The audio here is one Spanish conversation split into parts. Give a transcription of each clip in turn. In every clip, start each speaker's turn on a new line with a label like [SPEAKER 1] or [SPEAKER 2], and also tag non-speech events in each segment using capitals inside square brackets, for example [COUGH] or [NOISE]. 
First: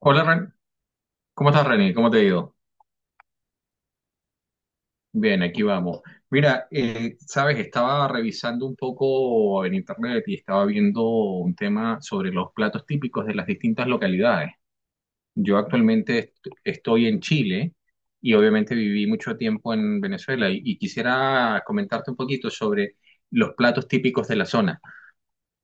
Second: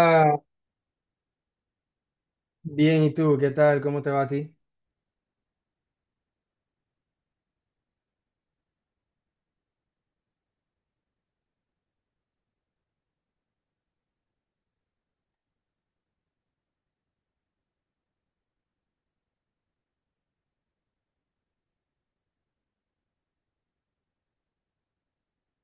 [SPEAKER 1] Hola, Ren. ¿Cómo estás, René? ¿Cómo te ha ido?
[SPEAKER 2] bien, ¿y tú? ¿Qué tal? ¿Cómo te va a ti?
[SPEAKER 1] Bien, aquí vamos. Mira, sabes, estaba revisando un poco en internet y estaba viendo un tema sobre los platos típicos de las distintas localidades. Yo actualmente estoy en Chile y obviamente viví mucho tiempo en Venezuela y quisiera comentarte un poquito sobre los platos típicos de la zona.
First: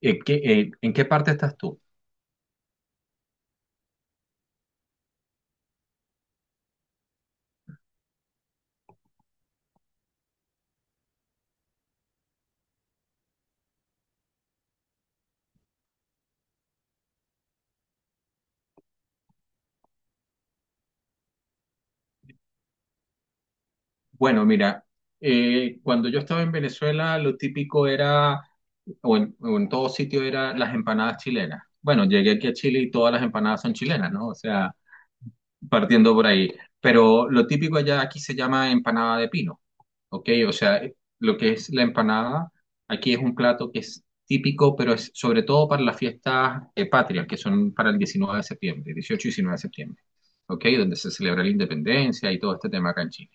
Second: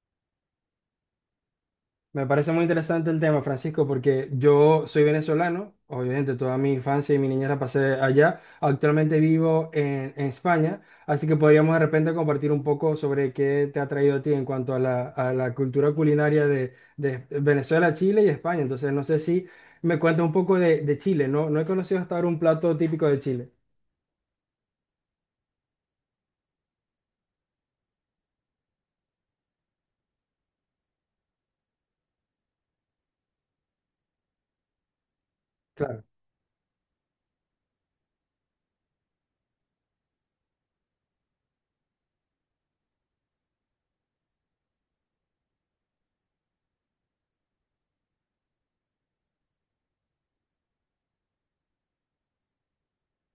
[SPEAKER 1] ¿en qué parte estás tú?
[SPEAKER 2] Me parece muy interesante el tema, Francisco, porque yo soy venezolano, obviamente toda mi infancia y mi niñez la pasé allá, actualmente vivo en España, así que podríamos de repente compartir un poco sobre qué te ha traído a ti en cuanto a la cultura culinaria de Venezuela, Chile y España. Entonces, no sé si me cuentas un poco de Chile, ¿no? No he conocido hasta ahora un plato típico de Chile.
[SPEAKER 1] Bueno, mira, cuando yo estaba en Venezuela, lo típico era, o en todo sitio, era las empanadas chilenas. Bueno, llegué aquí a Chile y todas las empanadas son chilenas, ¿no? O sea,
[SPEAKER 2] Claro,
[SPEAKER 1] partiendo por ahí. Pero lo típico allá aquí se llama empanada de pino, ¿ok? O sea, lo que es la empanada, aquí es un plato que es típico, pero es sobre todo para las fiestas patrias, que son para el 19 de septiembre, 18 y 19 de septiembre, ¿ok? Donde se celebra la independencia y todo este tema acá en Chile.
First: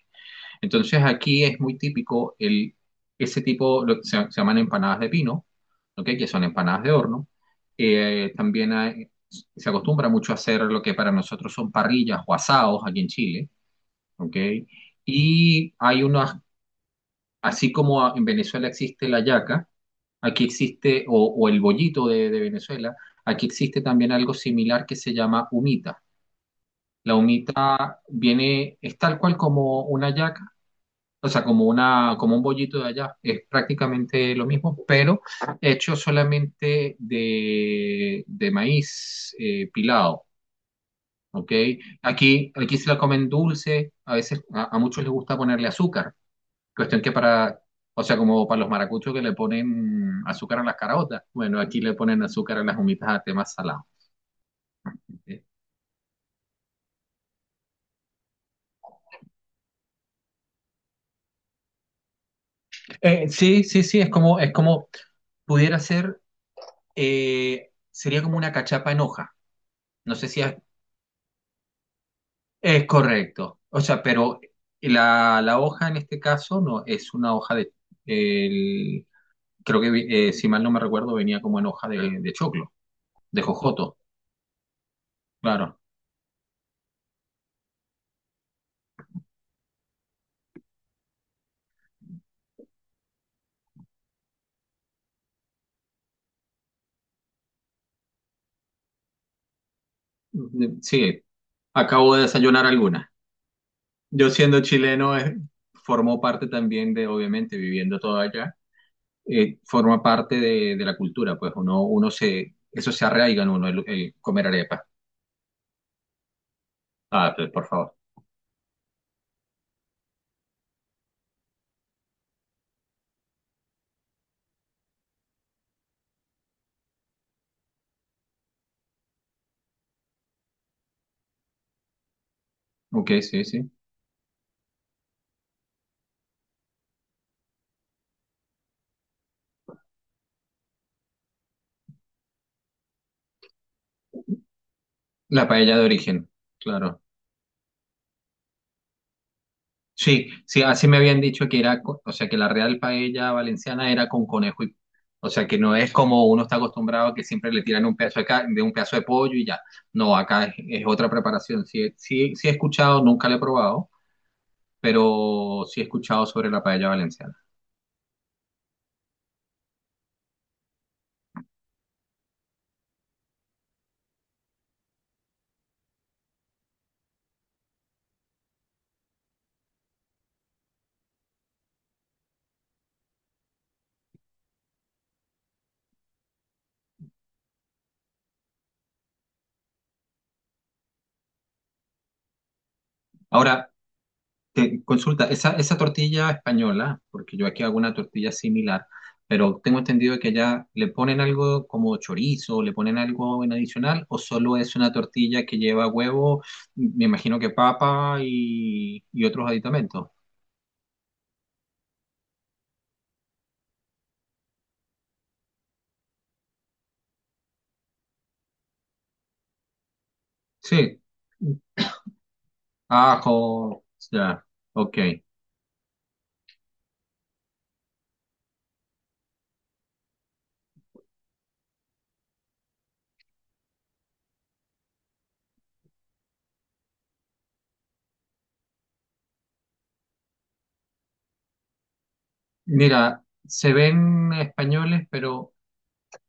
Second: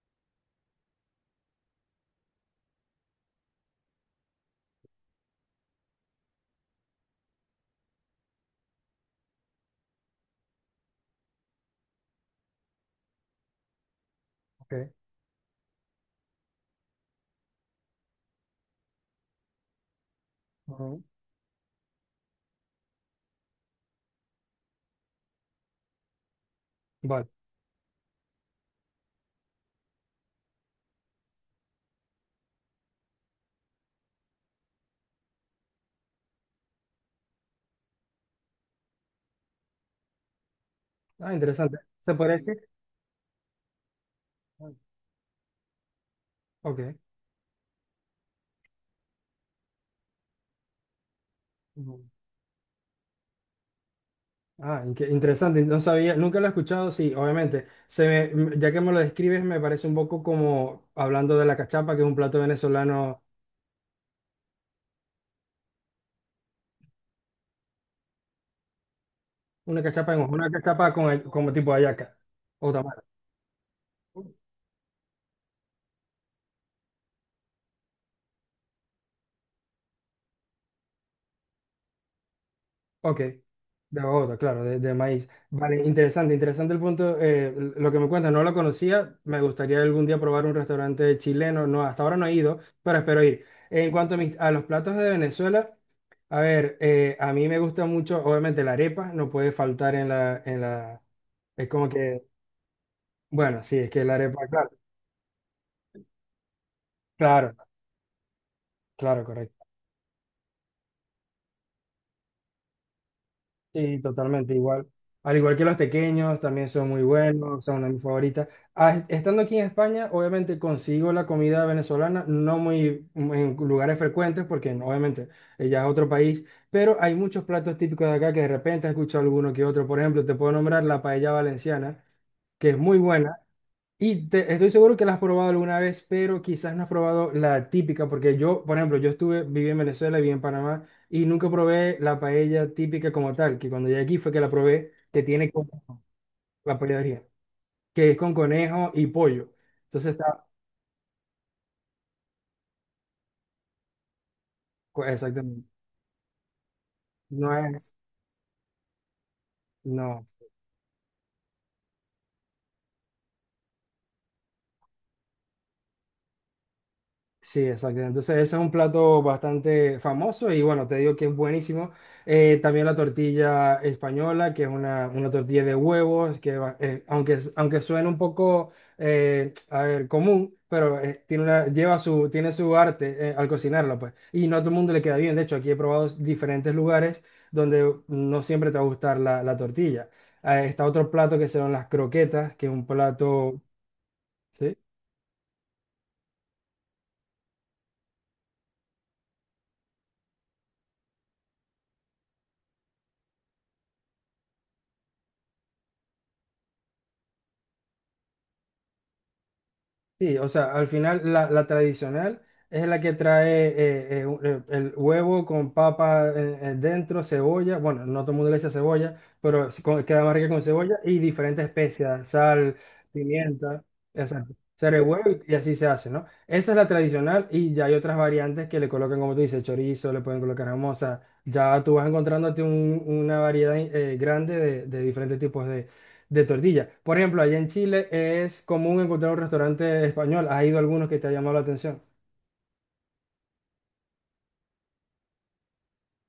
[SPEAKER 1] Entonces aquí es muy típico el, ese tipo, lo que se llaman empanadas de pino, ¿ok? Que son empanadas de horno. Se acostumbra mucho a hacer lo que para nosotros son parrillas o asados aquí en Chile. ¿Ok?
[SPEAKER 2] ok.
[SPEAKER 1] Y hay unas, así como en Venezuela existe la yaca, aquí
[SPEAKER 2] Ujú.
[SPEAKER 1] existe, o el bollito de Venezuela, aquí existe también algo similar que se llama humita. La
[SPEAKER 2] Vale.
[SPEAKER 1] humita viene, es tal cual como una yaca, o sea, como una, como un bollito de allá. Es prácticamente lo mismo, pero hecho solamente de maíz pilado.
[SPEAKER 2] Ah,
[SPEAKER 1] ¿Ok?
[SPEAKER 2] interesante. ¿Se puede
[SPEAKER 1] Aquí,
[SPEAKER 2] decir?
[SPEAKER 1] aquí se la comen dulce, a veces a muchos les gusta ponerle azúcar.
[SPEAKER 2] Ok.
[SPEAKER 1] Cuestión que para, o sea, como para los maracuchos que le ponen azúcar a las caraotas. Bueno, aquí le
[SPEAKER 2] Ujú.
[SPEAKER 1] ponen azúcar a las humitas a temas salados.
[SPEAKER 2] Ah, qué
[SPEAKER 1] ¿Ok?
[SPEAKER 2] interesante, no sabía, nunca lo he escuchado, sí, obviamente. Ya que me lo describes, me parece un poco como hablando de la cachapa, que es un plato venezolano,
[SPEAKER 1] Sí, sí, sí, es como pudiera ser, sería como una cachapa en hoja.
[SPEAKER 2] una cachapa
[SPEAKER 1] No
[SPEAKER 2] en
[SPEAKER 1] sé
[SPEAKER 2] hoja,
[SPEAKER 1] si
[SPEAKER 2] una
[SPEAKER 1] has.
[SPEAKER 2] cachapa con, como tipo hallaca o
[SPEAKER 1] Es
[SPEAKER 2] tamal.
[SPEAKER 1] correcto. O sea, pero la hoja en este caso no es una hoja de. el- Creo que, si mal no me recuerdo, venía como en hoja de choclo,
[SPEAKER 2] Ok,
[SPEAKER 1] de jojoto,
[SPEAKER 2] de Bogotá, claro, de maíz.
[SPEAKER 1] claro.
[SPEAKER 2] Vale, interesante, interesante el punto, lo que me cuentas, no lo conocía, me gustaría algún día probar un restaurante chileno, no, hasta ahora no he ido, pero espero ir. En cuanto a, a los platos de Venezuela, a ver, a mí me gusta mucho, obviamente la arepa no puede faltar en la, en
[SPEAKER 1] Mm,
[SPEAKER 2] la,
[SPEAKER 1] sí,
[SPEAKER 2] es como
[SPEAKER 1] acabo de
[SPEAKER 2] que,
[SPEAKER 1] desayunar alguna.
[SPEAKER 2] bueno, sí, es que la
[SPEAKER 1] Yo
[SPEAKER 2] arepa,
[SPEAKER 1] siendo
[SPEAKER 2] claro,
[SPEAKER 1] chileno, formó parte también de,
[SPEAKER 2] claro,
[SPEAKER 1] obviamente, viviendo todo allá,
[SPEAKER 2] claro, correcto.
[SPEAKER 1] forma parte de la cultura, pues uno, uno se. Eso se arraiga en uno, el,
[SPEAKER 2] Sí,
[SPEAKER 1] el comer
[SPEAKER 2] totalmente
[SPEAKER 1] arepa.
[SPEAKER 2] igual. Al igual que los tequeños, también son muy
[SPEAKER 1] Ah, pues,
[SPEAKER 2] buenos,
[SPEAKER 1] por
[SPEAKER 2] son una de
[SPEAKER 1] favor.
[SPEAKER 2] mis favoritas. Ah, estando aquí en España, obviamente consigo la comida venezolana, no muy muy en lugares frecuentes, porque no, obviamente ya es otro país, pero hay muchos platos típicos de acá que de repente he escuchado alguno que otro. Por ejemplo, te puedo nombrar la paella valenciana, que es muy
[SPEAKER 1] Ok,
[SPEAKER 2] buena.
[SPEAKER 1] sí, sí.
[SPEAKER 2] Estoy seguro que la has probado alguna vez, pero quizás no has probado la típica, porque yo, por ejemplo, yo estuve, viví en Venezuela, viví en Panamá, y nunca probé la paella típica como tal, que cuando llegué aquí fue que la probé, que
[SPEAKER 1] La
[SPEAKER 2] tiene
[SPEAKER 1] paella de
[SPEAKER 2] conejo,
[SPEAKER 1] origen,
[SPEAKER 2] la
[SPEAKER 1] claro.
[SPEAKER 2] paella que es con conejo y pollo. Entonces
[SPEAKER 1] Sí,
[SPEAKER 2] está,
[SPEAKER 1] sí, así me habían dicho que era, o sea, que la real paella valenciana era con conejo y, o sea, que
[SPEAKER 2] exactamente,
[SPEAKER 1] no es como uno está acostumbrado a que siempre
[SPEAKER 2] no
[SPEAKER 1] le tiran
[SPEAKER 2] es,
[SPEAKER 1] un pedazo de un pedazo de pollo y ya. No,
[SPEAKER 2] no.
[SPEAKER 1] acá es otra preparación. Sí, sí, sí he escuchado, nunca la he probado, pero sí he escuchado sobre la paella valenciana.
[SPEAKER 2] Sí, exacto. Entonces ese es un plato bastante famoso y bueno, te digo que es buenísimo. También la tortilla española, que es una tortilla de huevos, aunque, aunque suene un poco a ver, común, pero tiene una, lleva su, tiene su arte al cocinarla, pues. Y no a todo el mundo le queda bien. De hecho, aquí he probado diferentes lugares donde no siempre te va a gustar la, la tortilla. Está otro plato que son las croquetas, que es un plato...
[SPEAKER 1] Ahora,
[SPEAKER 2] ¿Sí?
[SPEAKER 1] Consulta, esa tortilla española, porque yo aquí hago una tortilla similar, pero tengo entendido que allá le ponen algo como chorizo, le ponen algo en adicional, o solo es una tortilla que lleva huevo, me imagino que papa y otros aditamentos.
[SPEAKER 2] Sí, o sea, al final la, la tradicional es la que trae el huevo con papa dentro, cebolla, bueno, no todo el mundo le echa cebolla, pero es queda más rica con cebolla
[SPEAKER 1] Sí,
[SPEAKER 2] y diferentes especias, sal,
[SPEAKER 1] ajo,
[SPEAKER 2] pimienta,
[SPEAKER 1] ya,
[SPEAKER 2] exacto,
[SPEAKER 1] ok.
[SPEAKER 2] huevo y así se hace, ¿no? Esa es la tradicional y ya hay otras variantes que le colocan, como tú dices, chorizo, le pueden colocar jamón, o sea, ya tú vas encontrándote una variedad grande de diferentes tipos de tortilla. Por ejemplo, allá en Chile es común encontrar un restaurante español. ¿Has ido a algunos que te ha llamado la atención?
[SPEAKER 1] Mira, se ven españoles, pero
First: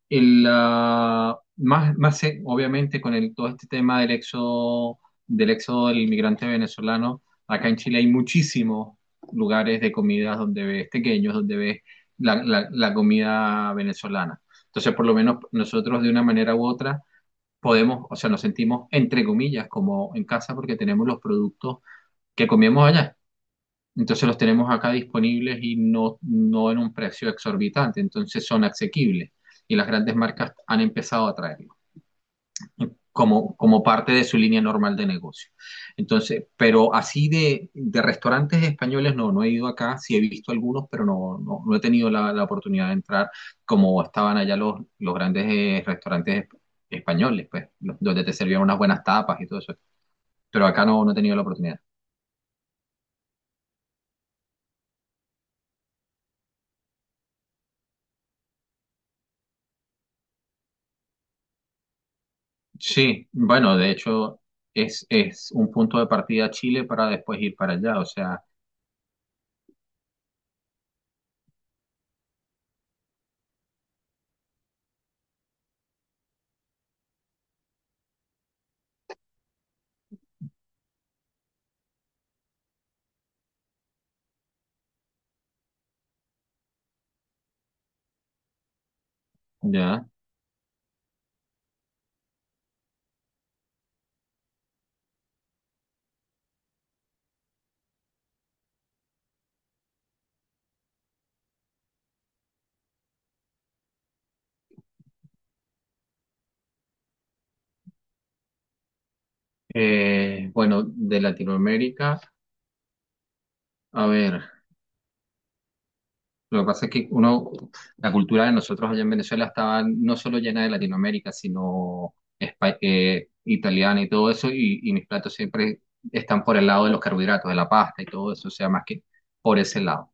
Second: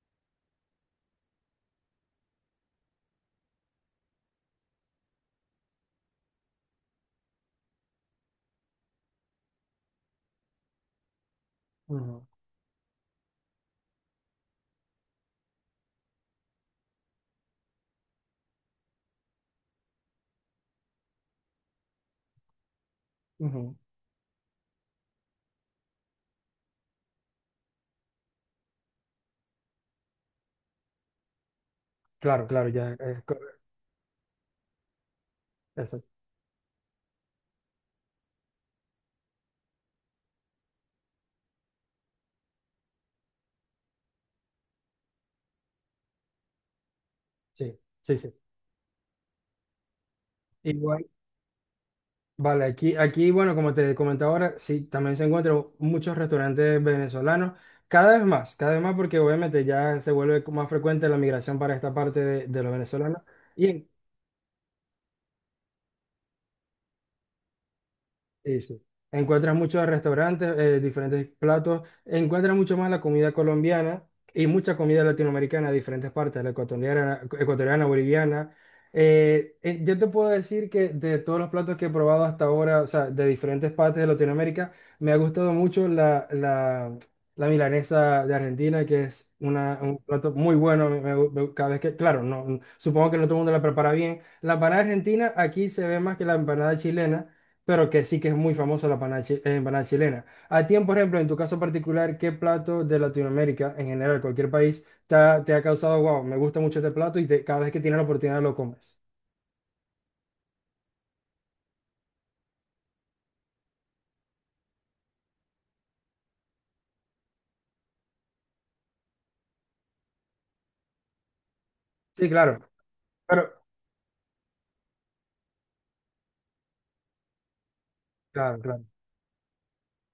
[SPEAKER 1] Más obviamente con el, todo este tema del éxodo, del éxodo del inmigrante venezolano, acá en Chile hay muchísimos lugares de comidas donde ves pequeños, donde ves
[SPEAKER 2] Ujú,
[SPEAKER 1] la comida venezolana. Entonces, por lo menos nosotros de una manera u otra podemos, o sea, nos sentimos entre comillas como en casa porque tenemos los productos que comemos allá.
[SPEAKER 2] ujú.
[SPEAKER 1] Entonces los tenemos acá disponibles y no, no en un precio exorbitante, entonces son asequibles y las grandes marcas han empezado a traerlos
[SPEAKER 2] Claro, claro, ya.
[SPEAKER 1] como, como parte de su línea normal de negocio.
[SPEAKER 2] Eso,
[SPEAKER 1] Entonces, pero así de restaurantes españoles no, no he ido acá, sí he visto algunos, pero no, no, no he tenido la oportunidad de entrar como estaban allá los grandes restaurantes españoles, pues,
[SPEAKER 2] Sí, sí,
[SPEAKER 1] donde
[SPEAKER 2] sí.
[SPEAKER 1] te servían unas buenas tapas y todo eso. Pero acá no,
[SPEAKER 2] Igual,
[SPEAKER 1] no he tenido la oportunidad.
[SPEAKER 2] vale, aquí, aquí, bueno, como te comentaba ahora, sí, también se encuentran muchos restaurantes venezolanos. Cada vez más, porque obviamente ya se vuelve más frecuente la migración para esta parte de los venezolanos.
[SPEAKER 1] Sí, bueno,
[SPEAKER 2] Y,
[SPEAKER 1] de hecho es un punto de partida Chile para después ir para allá, o sea,
[SPEAKER 2] sí, sí. Encuentras muchos restaurantes, diferentes platos, encuentras mucho más la comida colombiana y mucha comida latinoamericana de diferentes partes, la ecuatoriana, ecuatoriana, boliviana. Yo te puedo decir que de todos los platos que he probado hasta ahora, o sea, de diferentes partes de Latinoamérica, me ha gustado mucho la, la, la milanesa de Argentina, que es una, un
[SPEAKER 1] ya.
[SPEAKER 2] plato muy bueno. Cada vez que, claro, no, supongo que no todo el mundo la prepara bien. La empanada argentina aquí se ve más que la empanada chilena pero que sí que es muy famoso la empanada, empanada chilena. A ti, por ejemplo, en tu caso particular, ¿qué plato de Latinoamérica, en general, cualquier país, te ha causado, wow, me gusta mucho este plato y cada vez que tienes la oportunidad lo comes?
[SPEAKER 1] Bueno, de Latinoamérica, a ver. Lo que pasa es que uno, la cultura de nosotros allá en Venezuela estaba no solo llena de Latinoamérica, sino
[SPEAKER 2] Sí, claro, pero,
[SPEAKER 1] italiana y todo eso, y mis platos siempre están por el lado de los carbohidratos, de la pasta y todo eso, o
[SPEAKER 2] claro,
[SPEAKER 1] sea, más
[SPEAKER 2] claro.
[SPEAKER 1] que por ese lado.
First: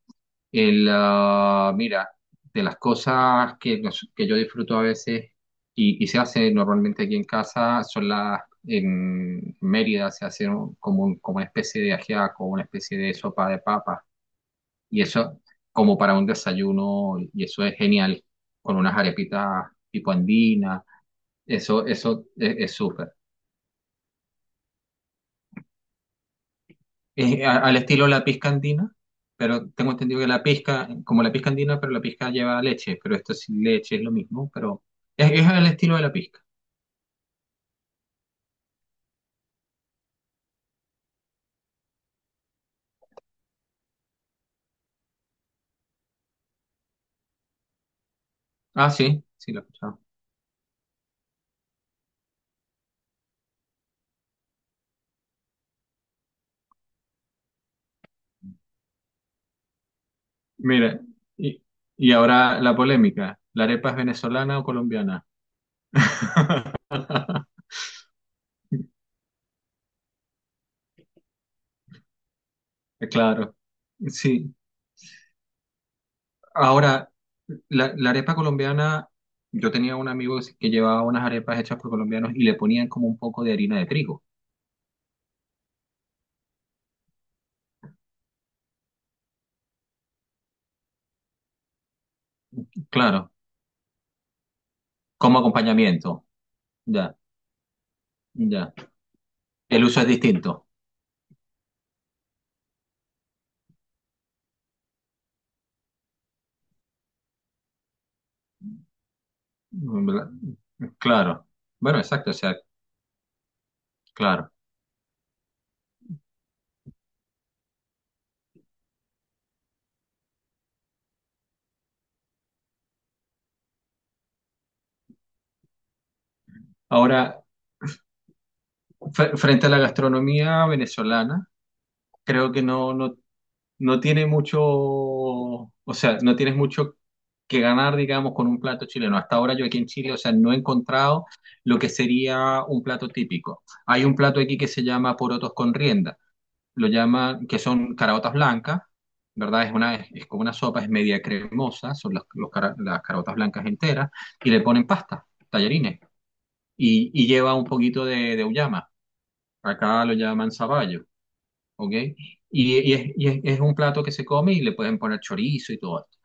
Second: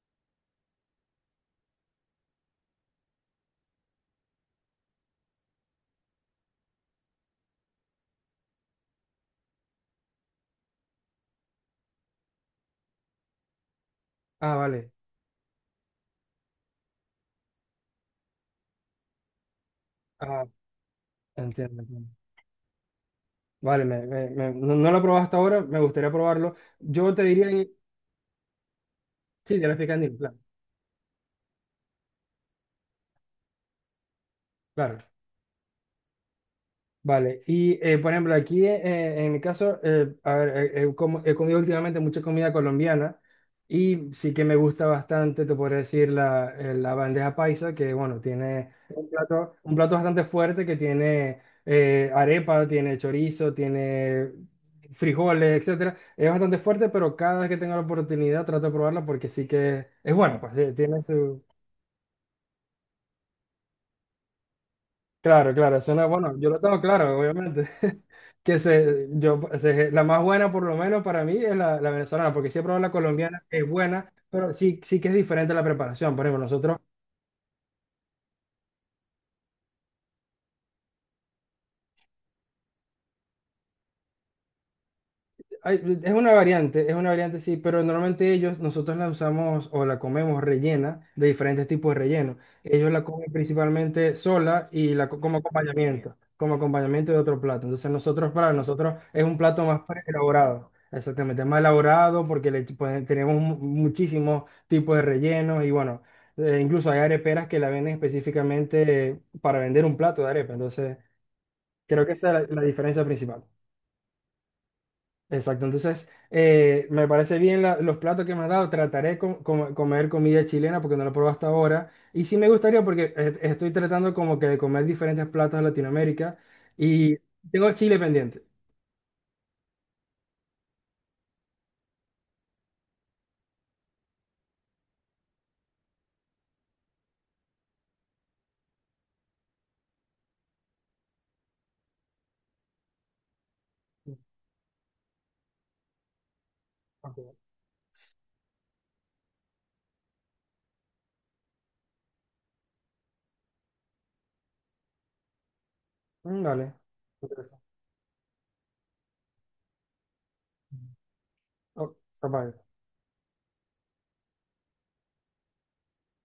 [SPEAKER 1] Mira, de las cosas que, que yo disfruto a veces y se hace normalmente aquí en casa son las, en Mérida se hace como una especie de ajiaco, una especie de sopa de papas
[SPEAKER 2] Ah, vale,
[SPEAKER 1] y eso como para un desayuno, y eso es genial, con unas arepitas tipo
[SPEAKER 2] ah,
[SPEAKER 1] andina,
[SPEAKER 2] entiendo.
[SPEAKER 1] eso,
[SPEAKER 2] Entiendo.
[SPEAKER 1] eso es súper.
[SPEAKER 2] Vale, no, no lo he probado hasta ahora, me gustaría probarlo. Yo te
[SPEAKER 1] Es
[SPEAKER 2] diría, que-
[SPEAKER 1] al estilo la pizca andina,
[SPEAKER 2] sí, de
[SPEAKER 1] pero
[SPEAKER 2] la
[SPEAKER 1] tengo
[SPEAKER 2] picandina,
[SPEAKER 1] entendido que
[SPEAKER 2] claro,
[SPEAKER 1] la pizca, como la pizca andina, pero la pizca lleva leche, pero esto sin leche es lo mismo, pero
[SPEAKER 2] claro.
[SPEAKER 1] es al estilo de la pizca.
[SPEAKER 2] Vale, y por ejemplo, aquí en mi caso, a ver, como- he comido últimamente mucha comida colombiana y sí que me gusta bastante, te podría decir, la, la bandeja paisa, que bueno, tiene
[SPEAKER 1] Ah, sí, sí, lo he
[SPEAKER 2] un plato
[SPEAKER 1] escuchado.
[SPEAKER 2] bastante fuerte que tiene arepa, tiene chorizo, tiene frijoles, etcétera. Es bastante fuerte, pero cada vez que tengo la oportunidad trato de probarla porque sí que es bueno, pues
[SPEAKER 1] Mira,
[SPEAKER 2] tiene su...
[SPEAKER 1] y, y ahora la polémica, ¿la arepa es venezolana o colombiana?
[SPEAKER 2] Claro, claro, eso es bueno, yo lo tengo claro, obviamente. [LAUGHS] Que se, yo, se- La más buena, por lo menos para mí, es la, la venezolana, porque siempre la colombiana
[SPEAKER 1] Claro,
[SPEAKER 2] es buena, pero
[SPEAKER 1] sí.
[SPEAKER 2] sí, sí que es diferente la preparación. Por ejemplo, nosotros
[SPEAKER 1] Ahora, la arepa colombiana, yo tenía un amigo que llevaba unas arepas hechas por colombianos y le ponían como un poco de harina de trigo,
[SPEAKER 2] ay, es una variante, sí, pero normalmente ellos, nosotros la usamos o la comemos rellena de diferentes tipos de relleno. Ellos la comen
[SPEAKER 1] claro,
[SPEAKER 2] principalmente sola y
[SPEAKER 1] como acompañamiento,
[SPEAKER 2] como acompañamiento de
[SPEAKER 1] ya,
[SPEAKER 2] otro plato. Entonces nosotros, para
[SPEAKER 1] ya.
[SPEAKER 2] nosotros, es un plato más
[SPEAKER 1] El uso es distinto,
[SPEAKER 2] elaborado. Exactamente, es más elaborado porque tenemos muchísimos tipos de rellenos y bueno, incluso hay areperas que la venden específicamente para vender un plato de
[SPEAKER 1] ¿verdad?
[SPEAKER 2] arepa. Entonces,
[SPEAKER 1] Claro, bueno,
[SPEAKER 2] creo que
[SPEAKER 1] exacto, o
[SPEAKER 2] esa es la
[SPEAKER 1] sea,
[SPEAKER 2] la diferencia principal.
[SPEAKER 1] claro.
[SPEAKER 2] Exacto, entonces me parece bien los platos que me has dado. Trataré de comer comida chilena porque no lo he probado hasta ahora. Y sí me gustaría porque estoy tratando como que de comer diferentes platos de Latinoamérica y
[SPEAKER 1] Ahora,
[SPEAKER 2] tengo Chile pendiente.
[SPEAKER 1] frente a la gastronomía venezolana, creo que no tiene mucho, o sea, no tienes mucho que ganar, digamos, con un plato chileno. Hasta ahora yo aquí en Chile, o sea, no he encontrado lo que sería un plato típico. Hay un plato aquí que se llama porotos con rienda, lo
[SPEAKER 2] Ok.
[SPEAKER 1] llaman, que son caraotas blancas, ¿verdad? Es una, es, como una sopa, es media cremosa, son las caraotas blancas enteras, y le ponen pasta, tallarines,
[SPEAKER 2] Mm, vale.
[SPEAKER 1] y lleva
[SPEAKER 2] Interesante.
[SPEAKER 1] un poquito de auyama. Acá lo llaman zapallo. ¿Ok?
[SPEAKER 2] Oh, zapallo.
[SPEAKER 1] Es un plato que se come y le pueden poner chorizo y todo esto.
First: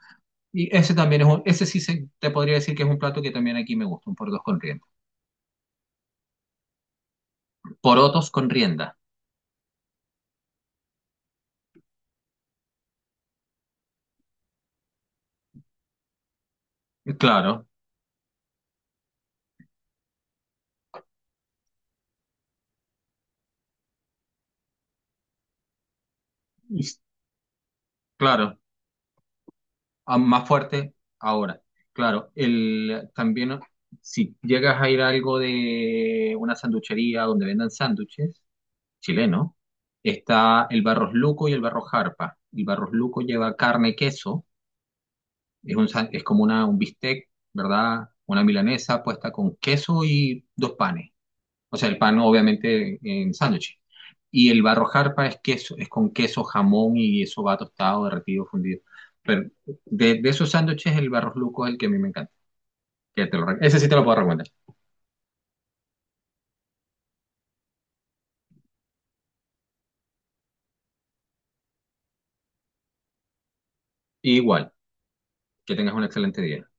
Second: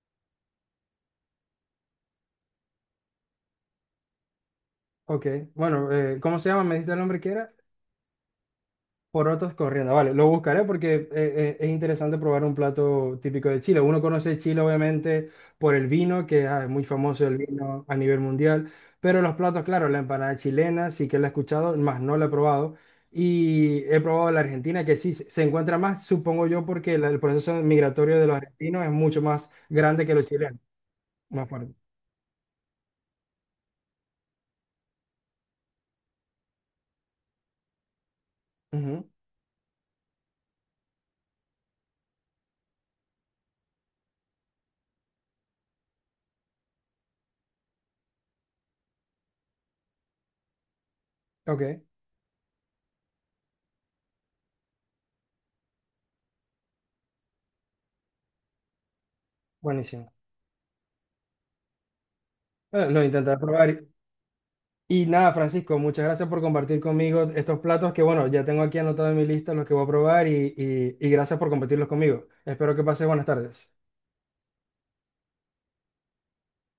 [SPEAKER 1] Y ese también ese sí te podría decir que es un plato que también aquí me gusta, un porotos con rienda.
[SPEAKER 2] Ok, bueno, ¿cómo se llama? ¿Me diste el nombre que era?
[SPEAKER 1] Porotos con rienda,
[SPEAKER 2] Porotos corriendo, vale, lo buscaré porque es interesante probar un plato típico de Chile. Uno conoce Chile obviamente por el vino, que ah, es muy famoso el
[SPEAKER 1] claro,
[SPEAKER 2] vino a nivel mundial, pero los platos, claro, la empanada chilena sí que la he escuchado, más no la he probado. Y he probado la argentina, que sí se se encuentra más, supongo yo, porque
[SPEAKER 1] y-
[SPEAKER 2] el proceso migratorio de los
[SPEAKER 1] claro,
[SPEAKER 2] argentinos es mucho más grande que
[SPEAKER 1] ah,
[SPEAKER 2] los
[SPEAKER 1] más
[SPEAKER 2] chilenos,
[SPEAKER 1] fuerte
[SPEAKER 2] más
[SPEAKER 1] ahora.
[SPEAKER 2] fuerte.
[SPEAKER 1] Claro, también si llegas a ir a algo de una sanduchería donde vendan sándwiches,
[SPEAKER 2] Ujú,
[SPEAKER 1] chileno, está el Barros Luco y el Barros Jarpa. El Barros Luco lleva carne, queso. Es como una, un bistec, ¿verdad? Una milanesa puesta con queso y dos panes.
[SPEAKER 2] ok,
[SPEAKER 1] O sea, el pan obviamente en sándwich. Y el barrojarpa es queso, es con queso, jamón y eso va tostado, derretido, fundido. Pero
[SPEAKER 2] buenísimo.
[SPEAKER 1] de esos sándwiches, el barros luco es el que a mí me encanta.
[SPEAKER 2] Lo
[SPEAKER 1] Que te
[SPEAKER 2] intentaré
[SPEAKER 1] lo, re-
[SPEAKER 2] probar.
[SPEAKER 1] Ese sí te lo puedo recomendar.
[SPEAKER 2] Y nada, Francisco, muchas gracias por compartir conmigo estos platos que, bueno, ya tengo aquí anotado en mi lista los que voy a probar y, y gracias por compartirlos conmigo. Espero que pases buenas tardes.
[SPEAKER 1] Igual, que tengas un excelente día.